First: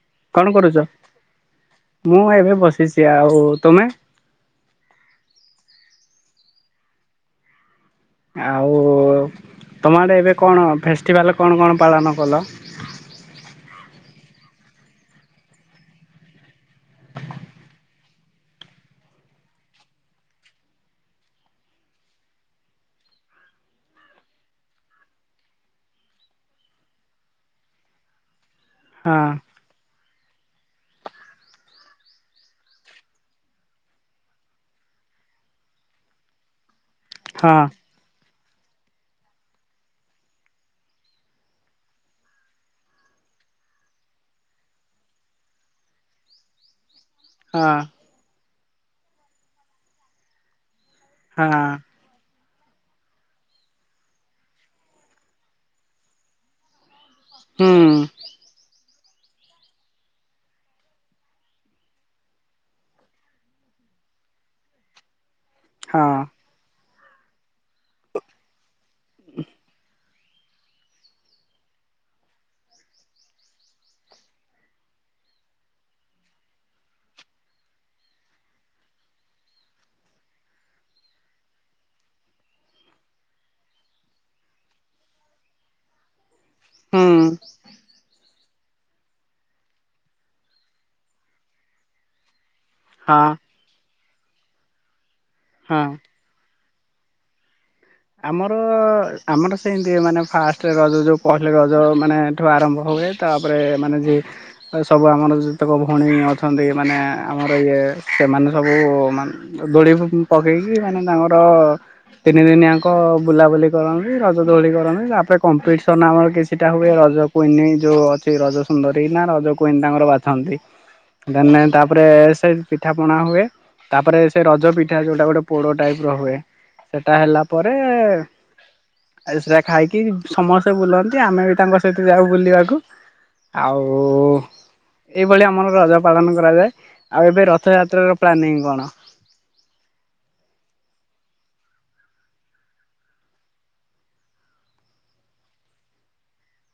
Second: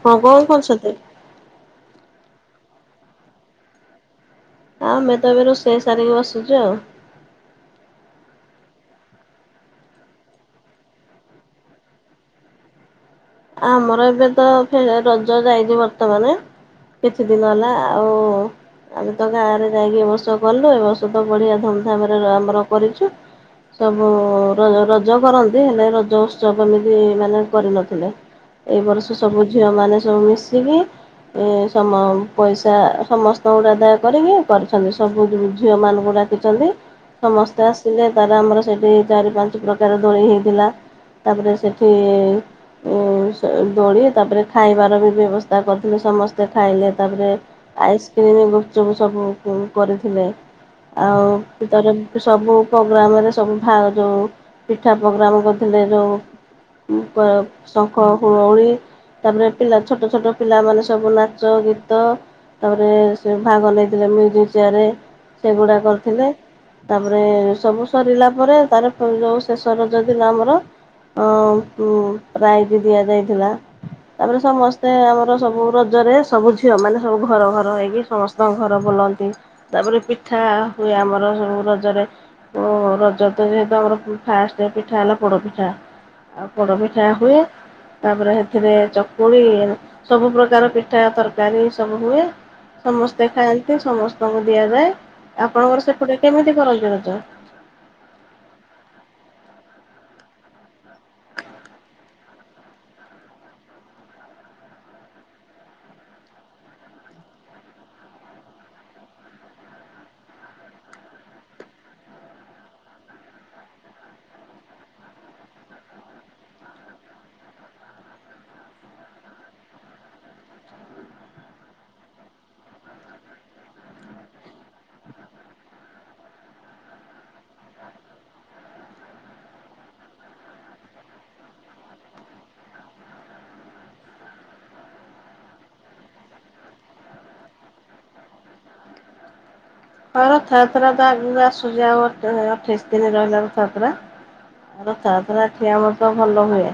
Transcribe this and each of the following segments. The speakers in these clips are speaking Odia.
ହଁ କଣ କରୁଚ? କରୁଛନ୍ତି? ମୁଁ ଏବେ ବସିଚି ଆଉ ତମେ। ଆମେ ତ ଏବେ ରୋଷେଇ ସାରିକି ବସିଚୁ ଆଉ। ଆଉ ତମ ଆଡେ ଏବେ କଣ ଫେଷ୍ଟିଭାଲ କଣ କଣ ପାଳନ କଲ? ଆମର ଏବେ ତ ଫେ ରଜ ଯାଇଚି ବର୍ତ୍ତମାନେ। କିଛି ଦିନ ହେଲା ଆଉ ଆମେ ତ ଗାଁ ରେ ଯାଇକି ଏ ବର୍ଷ କଲୁ ଏ ବର୍ଷ ତ ବଢିଆ ଧୁମଧାମ ରେ ଆମର କରିଚୁ। ସବୁ ର ରଜ କରନ୍ତି ହେଲେ ରଜ ଉତ୍ସବ ଏମିତି ମାନେ କରିନଥିଲେ। ଏଇ ବରଷ ହଁ ସବୁ ଝିଅମାନେ ସବୁ ମିଶିକି ଏ ସମ ପଇସା ସମସ୍ତଙ୍କଠୁ ଆଦାୟ କରିକି କରିଛନ୍ତି ସବୁ ଝିଅ ମାନଙ୍କୁ ଡାକି ଚନ୍ତି ହଁ ସମସ୍ତେ ଆସି ଲେ ତାର ଆମର ସେଠି ଚାରି ପାଞ୍ଚ ପ୍ରକାର ଦୋଳି ହେଇଥିଲା ତାପରେ ସେଠି ଉଁ ସ ଦୋଳି ତାପରେ ଖାଇବାର ବି ବ୍ୟବସ୍ଥା କରିଥିଲୁ ସମସ୍ତେ ଖାଇଲେ ତାପରେ ହଁ ଆଇସ୍କ୍ରିମ ଗୁପଚୂପୁ ସବୁ ହୁଁ କରିଥିଲେ ଆଉ ହଁ ତାର ସବୁ ପୋଗ୍ରାମ ରେ ସବୁ ଭା ଯୋଉ ପିଠା ପୋଗ୍ରାମ କରିଥିଲେ ଯୋଉ [unintelligible] ଶଙ୍ଖ। ହୁଁ ହୁଳହୁଳି ତାପରେ ପିଲା ଛୋଟ ଛୋଟ ପିଲାମାନେ ସବୁ ନାଚ ଗୀତ ତାପରେ ସେ ଭାଗ ନେଇଥିଲେ ମ୍ୟୁଜିକ ଚେୟାରେ। ସେଗୁଡା ହଁ କରିଥିଲେ ତାପରେ ସବୁ ସରିଲା ପରେ ତାର ଯୋଉ ଶେଷ ରଜ ଥିଲା ଆମର ଅ ଉଁ ପ୍ରାଇଜ ଦିଆଯାଇଥିଲା। ତାପରେ ସମସ୍ତେ ଆମର ସବୁ ରଜରେ ସବୁ ଝିଅ ମାନେ ସବୁ ଘର ଘର ହେଇକି ସମ ଘର ବୁଲନ୍ତି ତାପରେ ପିଠା ହୁଏ ଆମର ସବୁ ରଜରେ ଓ ରଜ ତ ଯେହେତୁ ଆମର ଫାଷ୍ଟ ପିଠା ହେଲା ପୋଡପିଠା ଆଉ ପୋଡପିଠା ହୁଁ ଖୀଆ ହୁଏ ତାପରେ ଫେରେ ଚକୁଳି ସବୁ ପ୍ରକାର ପିଠା ତରକାରୀ ସବୁ ହୁଏ। ହଁ ସମସ୍ତେ ଖାଆନ୍ତି ସମସ୍ତଙ୍କୁ ଦିଆଯାଏ ଆପଣଙ୍କର ହଁ। ସେପଟେ କେମିତି କରନ୍ତି ରଜ। ଆମର ଆମର ସେମିତି ମାନେ ଫାଷ୍ଟ ରଜ ଯୋଉ ପହିଲି ରଜ ମାନେଠୁ ଆରମ୍ଭ ହୁଏ। ତାପରେ ମାନେ ଯେ ଏ ସବୁ ଆମର ଯେତେକ ଭଉଣୀ ଅଛନ୍ତି ମାନେ ଆମର ଇଏ ସେମାନେ ସବୁ ମାନେ ଦୋଳି ପକେଇକି ମାନେ ତାଙ୍କର ତିନି ଦିନିଆ ତାଙ୍କ ବୁଲାବୁଲି କରନ୍ତି ରଜ ଦୋଳି କରନ୍ତି ତାପରେ କମ୍ପିଟିସନ୍ ଆମର କିଛିଟା ହୁଏ ରଜ କୁଇନି ଯୋଉ ଅଛି ରଜ ସୁନ୍ଦରୀ ନା ରଜ କୁଇନ ତାଙ୍କର ବାଛନ୍ତି। ଦେନ ନେନ ତାପରେ ସେ ପିଠାପଣା ହୁଏ। ତାପରେ ସେ ରଜ ପିଠା ଯୋଉଟା ଗୋଟେ ପୋଡ ଟାଇପ ର ହୁଏ ସେଟା ହେଲା। ପରେ ଆଉ ସେଟା ଖାଇକି ସମସ୍ତେ ବୁଲନ୍ତି ଆମେ ବି ତାଙ୍କ ସହିତ ଯାଉ ବୁଲିବାକୁ। ଆଉ ଏଇଭଳିଆ ଆମର ରଜ ପାଳନ କରାଯାଏ ଆଉ ଏବେ ରଥଯାତ୍ରାର ପ୍ଲାନିଂ କଣ? ହଁ ରଥଯାତ୍ରା ତ ଆଗୁରୁ ଆସୁଚି ଆଉ ଅଠେଇଶ ଦିନି ରହିଲା ରଥଯାତ୍ରା। ରଥଯାତ୍ରା ଏଠି ଆମର ତ ଭଲ ହୁଏ।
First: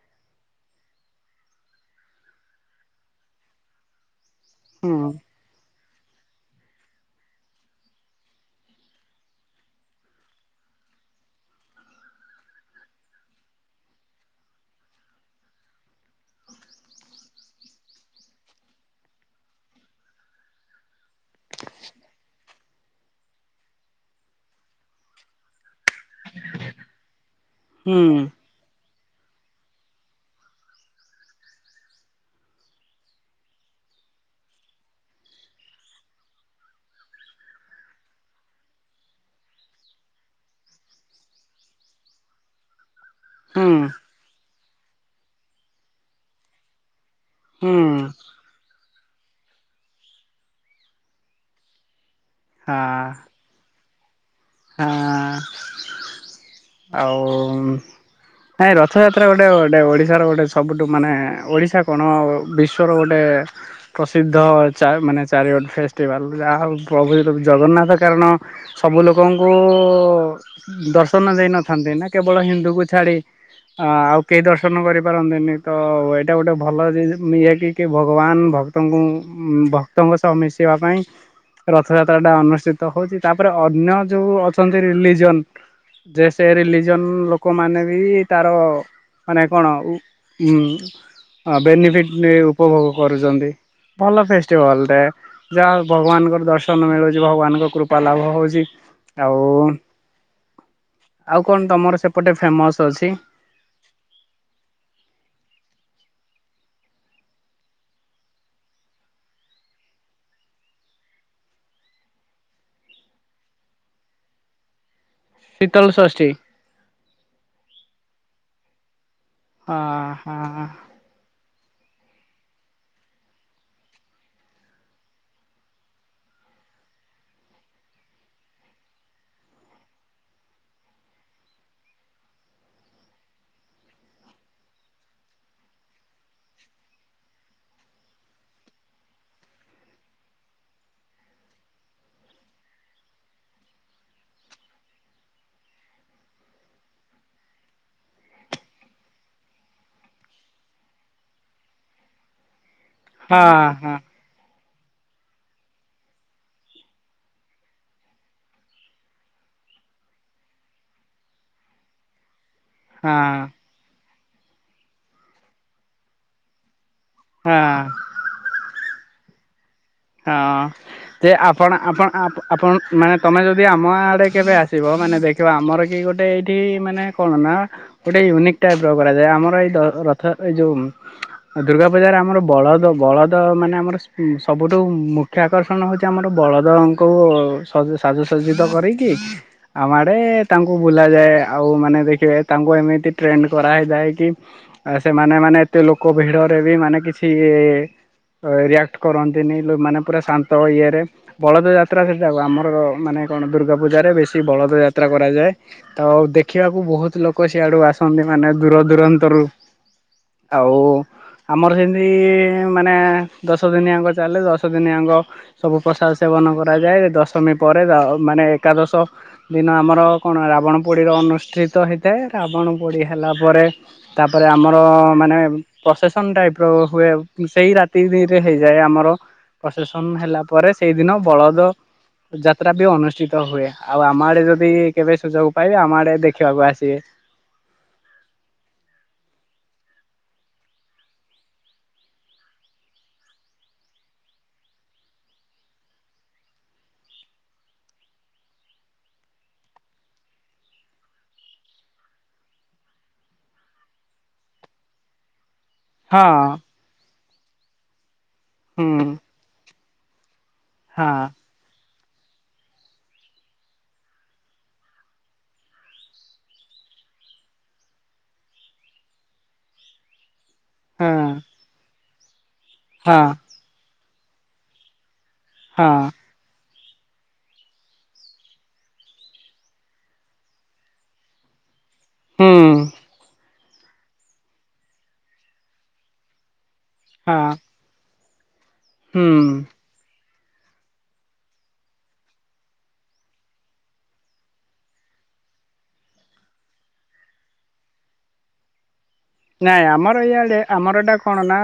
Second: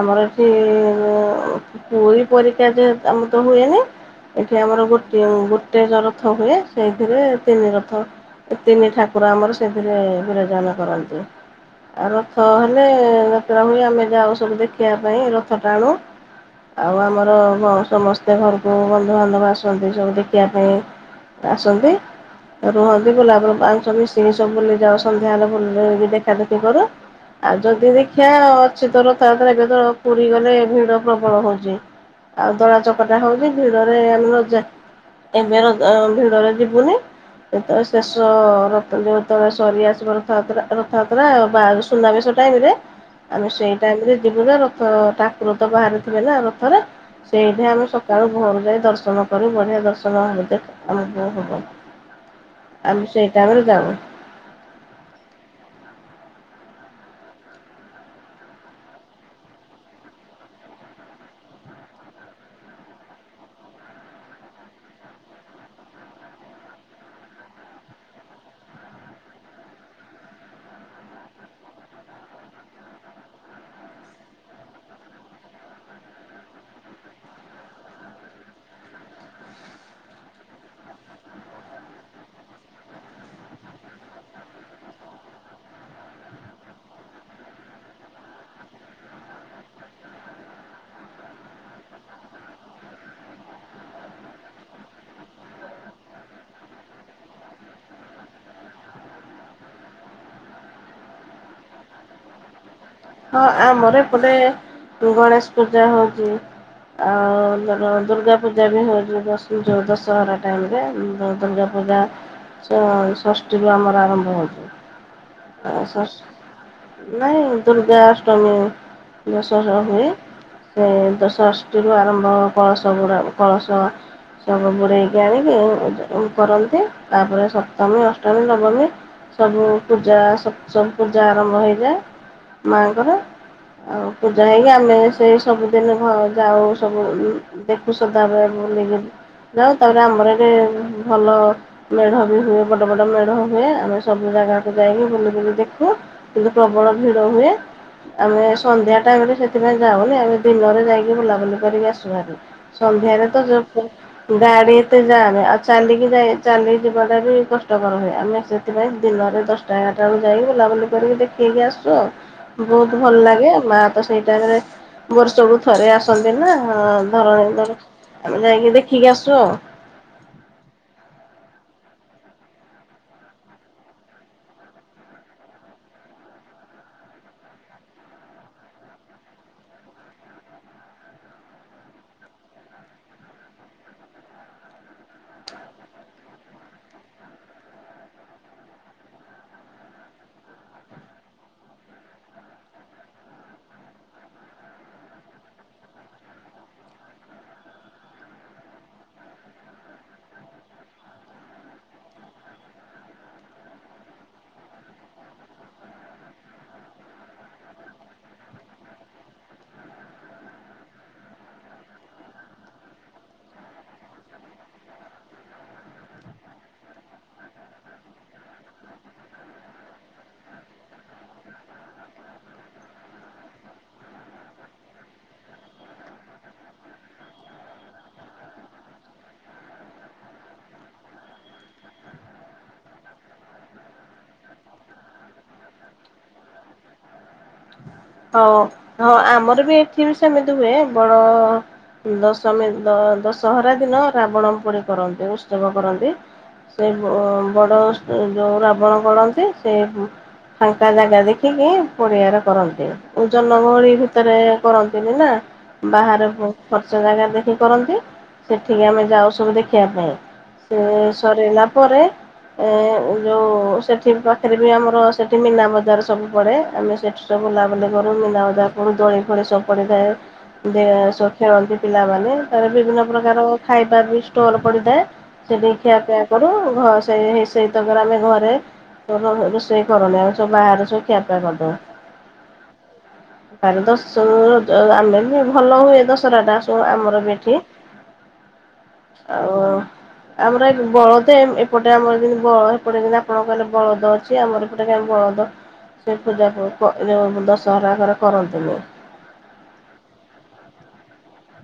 ଆମର ଏଠି ପୁଇ ପରୀକା ଯେ ଆମର ତ ହୁଏନି। ଏଠି ଆମର ହୁଁ ଗୋଟଏ ଗୋଟେ ଜ ରଥ ହୁଏ ସେଇଥିରେ ତିନି ରଥ ତିନି ଠାକୁର ଆମର ସେଥିରେ ବିରଜାନ କରନ୍ତି। ଆଉ ରଥ ହେଲେ ଯାତ୍ରା ହୁଏ ଆମେ ଯାଉ ସବୁ ଦେଖିବା ପାଇଁ ରଥ ଟାଣୁ। ଆଉ ଆମର ସମସ୍ତେ ଘରକୁ ବନ୍ଧୁବାନ୍ଧବ ଆସନ୍ତି ସବୁ ଦେଖିବା ପାଇଁ। ଆସନ୍ତି। ରୁହନ୍ତି ଗୋଲାବ ମାଉଂସ ମିଶିକି ସବୁ ବୁଲିଯାଉ ସନ୍ଧ୍ୟା ହେଲେ ବୁ ଦେଖା ଦେଖି କରୁ। ଆଉ ଯଦି ହୁଁ ଦେଖିିବା ଅଛି ତ ରଥାଯତ୍ରା ଏବେ ତ ପୁରୀ ଗଲେ ଭିଡ ପ୍ରବଳ ହଉଛି। ଆଉ ଦଳା ଚକଟା ହଉଚି ଭିଡରେ ନ ଜା ଏବେ ରାଜ୍ୟ ଭିଡରେ ଯିବୁନି। ଶେଷ ରଥ ଯେତବେଳେ ସରି ଆସିବ ରଥଯାତ୍ରା ରଥଯାତ୍ରା ଆଉ ବା ସୁନାବେଶ ଟାଇମରେ ଆମେ ହୁଁ ସେଇ ଟାଇମରେ ଯିବୁ ଯେ ରଥ ଟା ଠାକୁର ତ ବାହାରି ଥିବେ ନା ରଥରେ? ସେଇଠି ହୁଁ ଆମେ ସକାଳୁ ଘରୁ ଯାଇ ଦର୍ଶନ କରୁ। ବଢ଼ିଆ ଦର୍ଶନ ଆଣି [unintelligible] ଆମେ ହଁ ସେଇ ଟାଇମରେ ଯାଉ। ହଁ, ଆଉ। ନାଇଁ ରଥଯାତ୍ରା ଗୋଟେ ଗୋଟେ ଓଡ଼ିଶାର ଗୋଟେ ସବୁଠୁ ମାନେ ଓଡ଼ିଶା କଣ ବି ବିଶ୍ୱର ଗୋଟେ ପ୍ରସିଦ୍ଧ ଚା ମାନେ ଚାରିଆଡୁ ଫେଷ୍ଟିଭାଲ୍ ଯାହାହଉ ପ୍ରଭୁ ଜଗନ୍ନାଥ କାରଣ ସବୁ ଲୋକଙ୍କୁ ଦର୍ଶନ ଦେଇନଥାନ୍ତି ନା କେବଳ ହିନ୍ଦୁ କୁ ଛାଡ଼ି। ଆଉ କେହି ଦର୍ଶନ କରିପାରନ୍ତିନି ତ ଏଇଟା ଗୋଟେ ଭଲ ମିଆଟି କେ ଭଗବାନ୍ ଭ ଭକ୍ତଙ୍କୁ ଭକ୍ତଙ୍କ ସହ ମିଶିବା ପାଇଁ। ରଥଯାତ୍ରା ଟା ଅନୁଷ୍ଠିତ ହଉଛି ତାପରେ ଅନ୍ୟ ଯୋଉ ଅଛନ୍ତି ରିଲିଯନ୍ ଯେ ସେ ରିଲିଜନ୍ ଲୋକ ମାନେ ବି ତାର ମାନେ କଣ ଉ ବେନିଫିଟ୍ ନେଇ ଉପଭୋଗ କରୁଛନ୍ତି? ଭଲ ଫେଷ୍ଟିଭାଲ ଟେ। ଯାହାହଉ ଭଗବାନଙ୍କର ଦର୍ଶନ ମିଳୁଛି ଭଗବାନଙ୍କ କୃପା ଲାଭ ହଉଛି। ଆଉ ଆଉ କଣ ତମର ସେପଟେ ଫେମସ ଅଛି? ହଁ, ଆମର ଏପଟେ ଗଣେଷ ପୂଜା ହଉଛି। ଆଉ ଲଗ ଦୁର୍ଗା ପୂଜା ବି ହଉଛି ଦଶୁ ଯ ଦଶହରା ଟାଇମ୍ ରେ। [unintelligible] ପୂଜା ଷ ଷଷ୍ଟିରୁ ଆମର ଆରମ୍ଭ ହବ। ଆ ଶୀତଳ ସ ଷଷ୍ଠୀ। ସ ନାଇଁ ଦୁର୍ଗା ଅଷ୍ଟମି। ଦଶହରା ହୁଏ। ହଁ ହଁ ସେ ଦଶ ଷଷ୍ଟି ରୁ ଆରମ୍ଭ କଳସ ବୁଡ଼ା କଳସ ସବୁ ବୁଡେଇକି ଆଣିକି ଇଏ କରନ୍ତି, ତାପରେ ସପ୍ତମୀ, ଅଷ୍ଟମୀ, ନବମୀ ସବୁ ପୂଜା ସବୁ ପୂଜା ଆରମ୍ଭ ହେଇଯାଏ। ମା ଙ୍କର ଆଉ ପୂଜା ହେଇକି ଆମେ ସେଇ ସବୁ ଦେନୁ ଭା ଯାଉ ସବୁ ବୋଲି। ଦେଖୁ ସୁଦାରେ ଭୁଲି ବୁଲି ଯିବୁ, ଯାଉ ଆମର ଯେ ଭଲ ମେଢ଼ ବି ହୁଏ, ବଡ଼ ବଡ଼ ମେଢ଼ ହୁଏ, ଆମେ ସବୁ ଜାଗାକୁ ଯାଇକି ବୁଲି ବୁଲି ଦେଖୁ। କିନ୍ତୁ ପ୍ରବଳ ଭିଡ଼ ହୁଏ। ଆମେ ସନ୍ଧ୍ୟା ଟାଇମ ରେ ସେଥିପାଇଁ ଯାଉନି, ଆମେ ଦିନରେ ଯାଇକି ବୁଲାବୁଲି କରି ଆସୁ ଭାରି। ସନ୍ଧ୍ୟାରେ ହଁ ତ ଜୋକ୍ ହଁ ହୁଏ। ଗାଡ଼ି ଏତେ ଯାଏନି ଆଉ ଚାଲିକି ଯିବାଟା ବି କଷ୍ଟକର ହୁଏ। ଆମେ ସେ ସେଥିପାଇଁ ଦିନରେ ଦଶଟା ଏଗାରଟା ବେଳକୁ ଯାଇ ବୁଲାବୁଲି କରି ଦେଖି ଦେଇକି ଆସିଛୁ ଆଉ। ବହୁତ ହଁ ଭଲ ଲାଗେ। ମାଆ ତ ସେଇ ଟାଇମରେ ବର୍ଷକୁ ଥରେ ଆସନ୍ତି ନା। ଧରଣ ଧର ହଁ। ଆମେ ଯାଇକି ଦେଖିକି ଆସୁ ଆଉ। ହଁ, ଯେ, ଆପଣ ଆପଣ ଆ-ଆପଣ ମାନେ ତମେ ଯଦି ଆମ ଆଡ଼େ କେବେ ଆସିବ? ମାନେ ଦେଖ ଦେଖିବ ଆମର କି ଗୋଟେ ଏଇଠି ମାନେ କଣ ନା? ଗୋଟେ ୟୁନିକ୍ ଟାଇପ୍ ର କରାଯାଏ। ଆମର ଏଇ ଯୋଉ ରଥ ଏଇ ଯୋଉ ଦୁର୍ଗା ପୂଜାରେ ଆମର ବଳଦ ବଳଦ ମାନେ ଆମର ସବୁ। ବୁଠୁ ମୁଖ୍ୟ ଆକର୍ଷଣ ହଉଛି, ଆମର ବଳଦଙ୍କୁ ସବୁ ସାଜସଜ୍ଜିତ କରିକି। ଆମ ଆଡ଼େ ତାଙ୍କୁ ବୁଲାଯାଏ। ଆଉ ମାନେ ଦେଖିବେ ତାଙ୍କୁ ଏମିତି ଟ୍ରେଣ୍ଡ କରା ହୋଇଥାଏ କି? ଆ ସେମାନେ ମାନେ ଏତେ ଲୋକ ଭିଡରେ ବି ମାନେ କିଛି ରିଆକ୍ଟ କରନ୍ତି? ସେ ନେଇ ଲୋ, ମାନେ ପୂରା ଶାନ୍ତ ଇଏ ରେ। ବଳଦ ଯାତ୍ରା ସେଟା ଆମର ମାନେ ଦୁର୍ଗା ପୂଜାରେ ବେଶି ବଳଦ ଯାତ୍ରା କରାଯାଏ। ତ ଦେଖିବାକୁ ବହୁତ ଲୋକ ସିଆଡୁ ଆସନ୍ତି, ମାନେ ଦୂର ଦୂରାନ୍ତରୁ। ଆଉ ଆମର ସେମିତି ମାନେ ଦଶ ଦିନିଆ ଗ ତାହେଲେ ଦଶଦିନି ଆଙ୍କ। ସବୁ ପ୍ରସାଦ ସେବନ କରାଯାଏ, ଦଶମୀ ପରେ ତା ମାନେ ଏକାଦଶ। ଦିନ ଆମର ରାବଣ ପୋଡି ର ଅନୁଷ୍ଟିତ ହୋଇଥାଏ ରାବଣ ପୋଡ଼ି ହେଲା ପରେ ତାପରେ ଆମର ମାନେ ପ୍ରସେସନ ଟାଇପ ର ହୁଏ ସେଇ ରାତିରେ ହେଇଯାଏ ଆମର। ପ୍ରଶେସନ ହେଲା ପରେ ସେଇଦିନ ବଳଦ, ଯାତ୍ରା ବି ଅନୁଷ୍ଠିତ ହୁଏ ଆଉ ଆମ ଆଡେ ଯଦି କେବେ ସୁଯୋଗ ପାଇବେ ଆମ ଆଡେ ଦେଖିବାକୁ ଆସିବେ। ହଉ ହଉ ଆମର ବି ଏଠି ବି ସେମିତି ହୁଏ ବଡ ଦଶମୀ ଦଶହରା ଦିନ ରାବଣ ପୋଡି କରନ୍ତି ଉତ୍ସବ କରନ୍ତି। ସେ ବଡ଼ ଯୋଉ ରାବଣ କରନ୍ତି ସେ ଫାଙ୍କା ଜାଗା ଦେଖିକି ପଡ଼ିଆାର କରନ୍ତି। ଜନଗହଳି ଭିତରେ କରନ୍ତିନି ନା ହଁ ବାହାରକୁ ଫର୍ଚ୍ଚା ଜାଗା ଦେଖି କରନ୍ତି ସେଠିକି ଆମେ ହୁଁ ଯାଉ ସବୁ ଦେଖିବା ପାଇଁ। ହଁ ସରାଇଲା ପରେ ଏ ଯେଉଁ ସେଠି ପାଖରେ ବି ଆମର ସେଠି ମୀନା ବଜାର ସବୁ ପଡ଼େ ଆମେ ସେଠି ବୁଲା ବୁଲି ମିନା ବଜାର ପଡେ। ଦୋଳି ଫୋଳି ସବୁ ପଡିଥାଏ ହଁ। ଖେଳନ୍ତି ପିଲାମାନେ। ତ ବିଭିନ୍ନ ହଁ ପ୍ରକାର ଖାଇବା ବି ଷ୍ଟଲ୍ ପଡିଥାଏ। ସେଠି ହଁ ଖିଆ ପିଆ କରୁ ଘ ସେଇ ସେଇ ତାପରେ ଆମେ ଘରେ ରୋଷେଇ କରନି ଆଉ ସବୁ ବାହାରେ ସବୁ ଖିଆପିଆ କରିଦଉ। ହୁଁ। ଦ ଆମେ ବି ଭଲ ହୁଏ ଦଶରା ଟା ସବୁ ଆମର ହଁ ବି ଏଠି ହୁଁ। ଆଉ ଆମର ଏ ବଳଦ ଏପଟେ ଆମର ଯେମିତି ବଳଦ ପଡ଼େ ଆପଣଙ୍କ କହିଲେ ବଳଦ ଅ ଛି। ଆମର ଏପଟେ କାହିଁ ବଳଦ ସେ ପୂଜା ଦଶହରାଙ୍କର କରନ୍ତିନି। ନାଇଁ ଆମର ଇଆଡେ ଆମର ଏଇଟା କଣ ନା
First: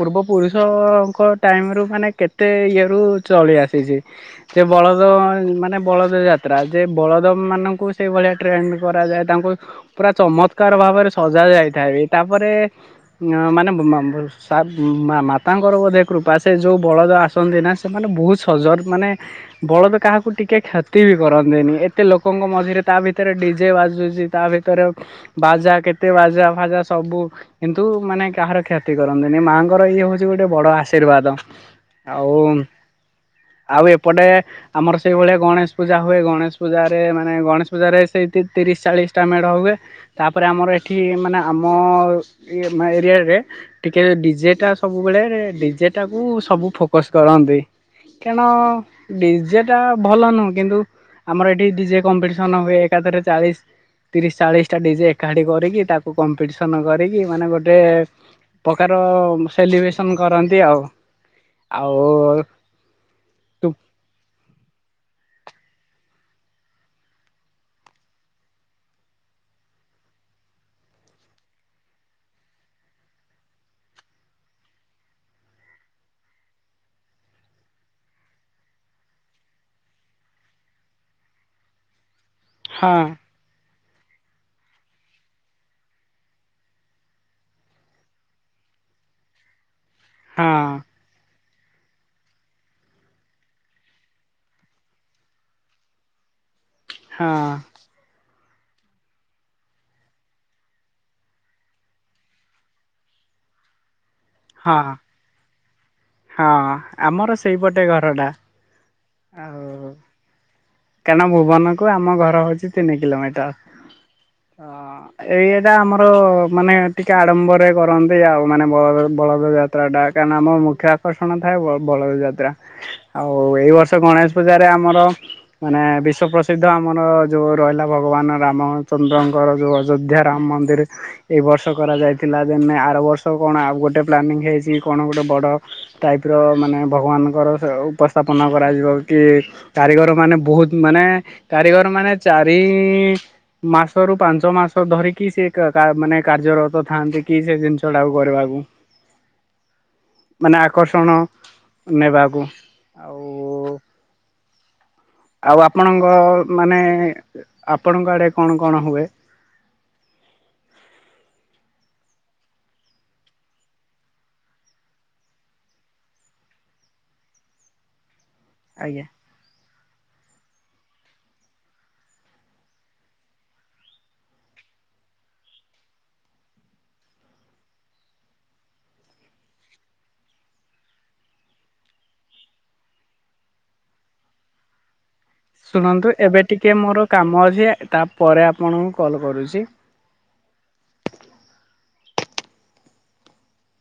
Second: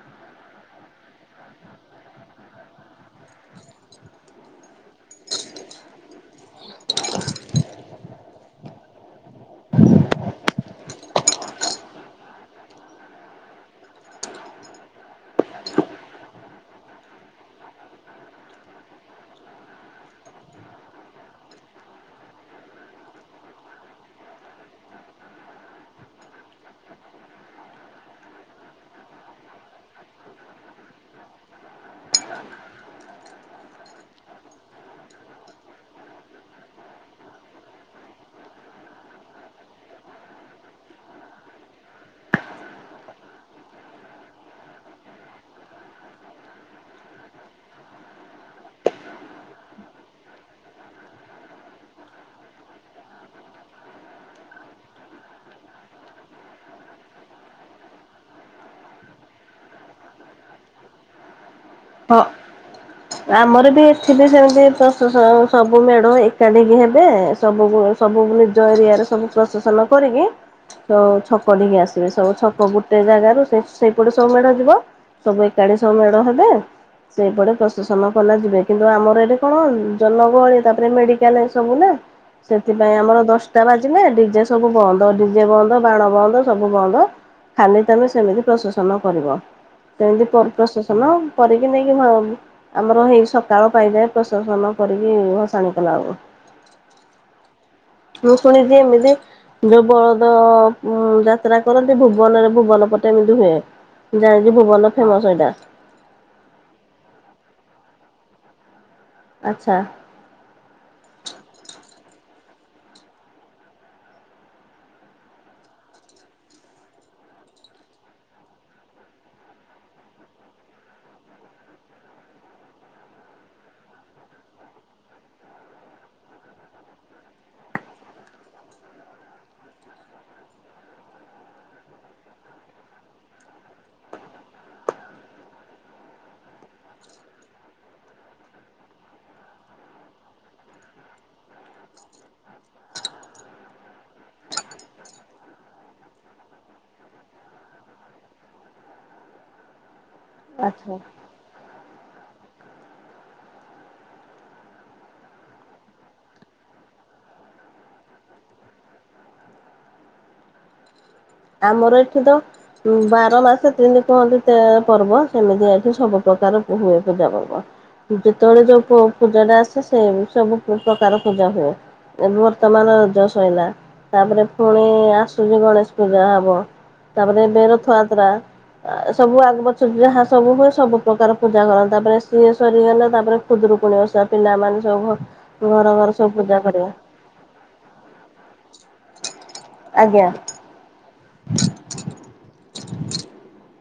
ପୂର୍ବ ପୁରୁଷଙ୍କ ଟାଇମ ରୁ ମାନେ କେତେ ଇଏରୁୁ ଚଳି ଆସିଛି। ସେ ବଳଦ ମାନେ ବଳଦ ଜା ତ୍ରା ଯେ ବଳଦ ମାନଙ୍କୁ ସେଇ ଭଳିଆ ଟ୍ରେଣ୍ଡ କରାଯାଏ। ତାଙ୍କୁ ପୁରା ଚମତ୍କାର ଭାବରେ ସଜା ଯାଇଥାଏ ବି ତାପରେ ମାନେ ମା ମା ମାତାଙ୍କର ବୋଧେ କୃପା ସେ ଯୋଉ ବଳଦ ଆସନ୍ତି ନା ସେ ମାନେେ ବହୁତ୍ ସଜର୍ ମାନେ ବଳଦ କାହାକୁ ଟିକେ କ୍ଷତି ବି କରନ୍ତିନି ଏତେ ଲୋକଙ୍କ ମଝିରେ ତା ଭିତରେ ଡିଜେ ବାଜୁଛି। ତା ଭିତରେ ବାଜା କେତେ ବାଜା ଫାଜା ସବୁ କିନ୍ତୁ ମାନେ କାହାର କ୍ଷତି କରନ୍ତିନି। ମାଆଙ୍କର ଇଏ ହଉଛି ଗୋଟେ ବଡ ଆଶୀର୍ବାଦ। ଆଉ, ଆଉ ଏପଟେ ଆମର ସେଇଭଳିଆ ଗଣେଶ ପୂଜା ହୁଏ। ଗଣେଶ ପୂଜାରେ ମାନେ ଗଣେଶ ପୂଜାରେ ସେଇ ତିରିଶ ଚାଳିଶଟା ମେଢ ହୁଏ। ତାପରେ ଆମର ଏଠି ମାନେ ଆମ ଇଏ ଏରିଆରେ ଟିକେ ଡିଜେ ଟା ସବୁବେଳେ ଡିଜେ ଟା କୁ ସବୁ ଫୋକସ କରନ୍ତି। କାରଣ ଡିଜେ ଟା ଭଲ ନୁହଁ କିନ୍ତୁ ଆମର ଏଠି ଡିଜେ କମ୍ପିଟିସନ ହୁଏ। ଏକାଥରେ ଚାଳିଶ ତିରିଶ ଚାଳିଶ ଟା ଡିଜେ ଏକାଠି କରିକି ତାକୁ କମ୍ପିଟିସନ କରିକି ମାନେ ଗୋଟେ- ପ୍ରକାର ସେଲିବ୍ରେସନ କରନ୍ତି ଆଉ। ଆଉ [unintelligible] ତୁ ଆମର ବି ଏଠି ବି ସେମିତି ସବୁ ମେଢ ଏକାଠିିକି ହେବେ ସବୁ ସବୁ ବି ନିଜ ଏରିଆରେ ସବୁ ପ୍ରସେସନ କରିକି ସବୁ ଛକ ନେଇିକି ଆସିବେ। ସବୁ ଛକ ଗୋଟେ ଜାଗାରୁ ସେଇପଟେ ସବୁ ମେଢ ଯିବ ସବୁ ଏକାଠି ସବୁ ମେଳ ହେବେ। ସେଇପଟେ ପ୍ରସେସନ କଲେ ଯିବେ କିନ୍ତୁ ଆମର ଏଠି କଣ ଜନଗହଳି, ତାପରେ ମେଡିକାଲ ଏ ସବୁ ନା। ସେଥିପାଇଁ ହଁ। ଆମର ଦଶଟା ବାଜିଲେ ଡିଜେ ସବୁ ବନ୍ଦ। ଡିଜେ ବନ୍ଦ ବାଣ ବନ୍ଦ ସବୁ ବନ୍ଦ। ଖାଲି ତମେ ସେମିତି ପ୍ରସେସନ କରିବ। ସେମିତି ହଁ ପ୍ରସେସନ କରିକି ନେଇକି ମା ଆମର ହେଇ ସକାଳ ପାଇଯାଏ ପ୍ରସେସନ କରିକି ଭସାଣି କଲା ବେଳକୁ। ହଁ। ମୁଁ ଫୁଣି ଯେ ଏମିତି ଯୋଉ ବଳଦ ଉ ଯାତ୍ରା କରନ୍ତି ଭୁବନରେ ଭୁବନ ପଟେ ଏମିତି ହୁଏ। ଜାଣିଜି ହଁ ଭୁବନ ଫେମସ ଏଟା। ହଁ ଆମର ସେଇପଟେ ଘର ଟା। ଆଚ୍ଛା। କାରଣ ଭୁବନ କୁ ଆମ ଘର ହଉଛି ତିନି କିଲୋମିଟର। ଅ ଏଇଟା ଆମର ମାନେ ଟିକେ ଆଡ଼ମ୍ବରେ କରନ୍ତି ଆଉ। ମାନେ ବଳ- ବଳଦ ଯାତ୍ ତ୍ରଟା, କାରଣ ଆମ ମୁଖ୍ୟ ଆକର୍ଷଣ ଥାଏ ବ-ବଳ ଯାତ୍ରା। ଆଉ, ଏଇ ବର୍ଷ ଗଣେଶ ପୂଜାରେ ଆମର ମାନେ ବିଶ୍ୱ ପ୍ରସିଦ୍ଧ ଆମର, ଯଉ ରହିଲା ଭଗବାନ ରାମଚନ୍ଦ୍ରଙ୍କର ଯଉ, ଅଯୋଧ୍ୟା ରାମ ମନ୍ଦିର ଏଇ ବର୍ଷ କରାଯାଇଥିଲା ଦିନେ, ଆର ବର୍ଷ କଣ ଗୋଟେ ପ୍ଲାନିଂ ହେଇଛି କଣ ଗୋଟେ ବଡ ଟାଇପ୍ ର ମାନେ ଭଗବାନଙ୍କର ଉପସ୍ଥାପନ କରାଯିବ କି? କାରିଗର ମାନେ ବହୁତ୍ ମାନେ କାରିଗର ମାନେ ଚାରି-ଇଁ ମାସରୁୁ ପାଞ୍ଚ ମାସ ଧରିକି ସେ କା-କା ମାନେ କାର୍ଯ୍ୟରତ ଥାଆନ୍ତି, କି ସେ ଜିନିଷ ଟାକୁ କରିବାକୁ। ମାନେ ଆଚ୍ଛା। ଆକର୍ଷଣ ନେବାକୁ। ଆଉ ଆଉ ଆପଣଙ୍କ ମାନେ-ଏ, ଆପଣଙ୍କ ଆଡ଼େ କଣ କଣ ହୁଏ? ଆମର ଏଠି ତ ହୁଁ, ବାର ମାସ ତିନି କୁହନ୍ତି ତେର ପର୍ବ ସେମିତି ଏଠି ସବୁପ୍ରକାର ହୁଏ ପୂଜା ପର୍ବ। ଯେତେବେଳେ ଯୋଉ ଆଜ୍ଞା ପୂ-ପୂଜା ଟା ଆସେ, ସେ ସବୁ ପ୍ରକାର ପୂଜା ହୁଏ। ଏବେ ବର୍ତ୍ତମାନ ରଜ ସଇଲା। ତା'ପରେ ଫୁଣି ଆସୁଛି ଗଣେଶ ପୂଜା ହବ। ତା'ପରେ ଏବେ ରଥଆତ୍ରା। ସବୁ ଆଗପଛ ଯାହା ସବୁ ହୁଏ, ସବୁ ପ୍ରକାର ପୂଜା କରନ୍ତି। ତା'ପରେ ସିଏ ସରିଗଲେ, ତା'ପରେ ଖୁଦୁରୁକୁୁଣୀ ଓଷା ପିଲାମାନେ ସବୁ ଭ ଶୁଣନ୍ତୁ ଏବେ ଟିକେ ମୋର କାମ ଅଛି। ତା' ପରେ ଆପଣଙ୍କୁ କଲ୍ କରୁଛି। ଆଜ୍ଞା। [inaudible]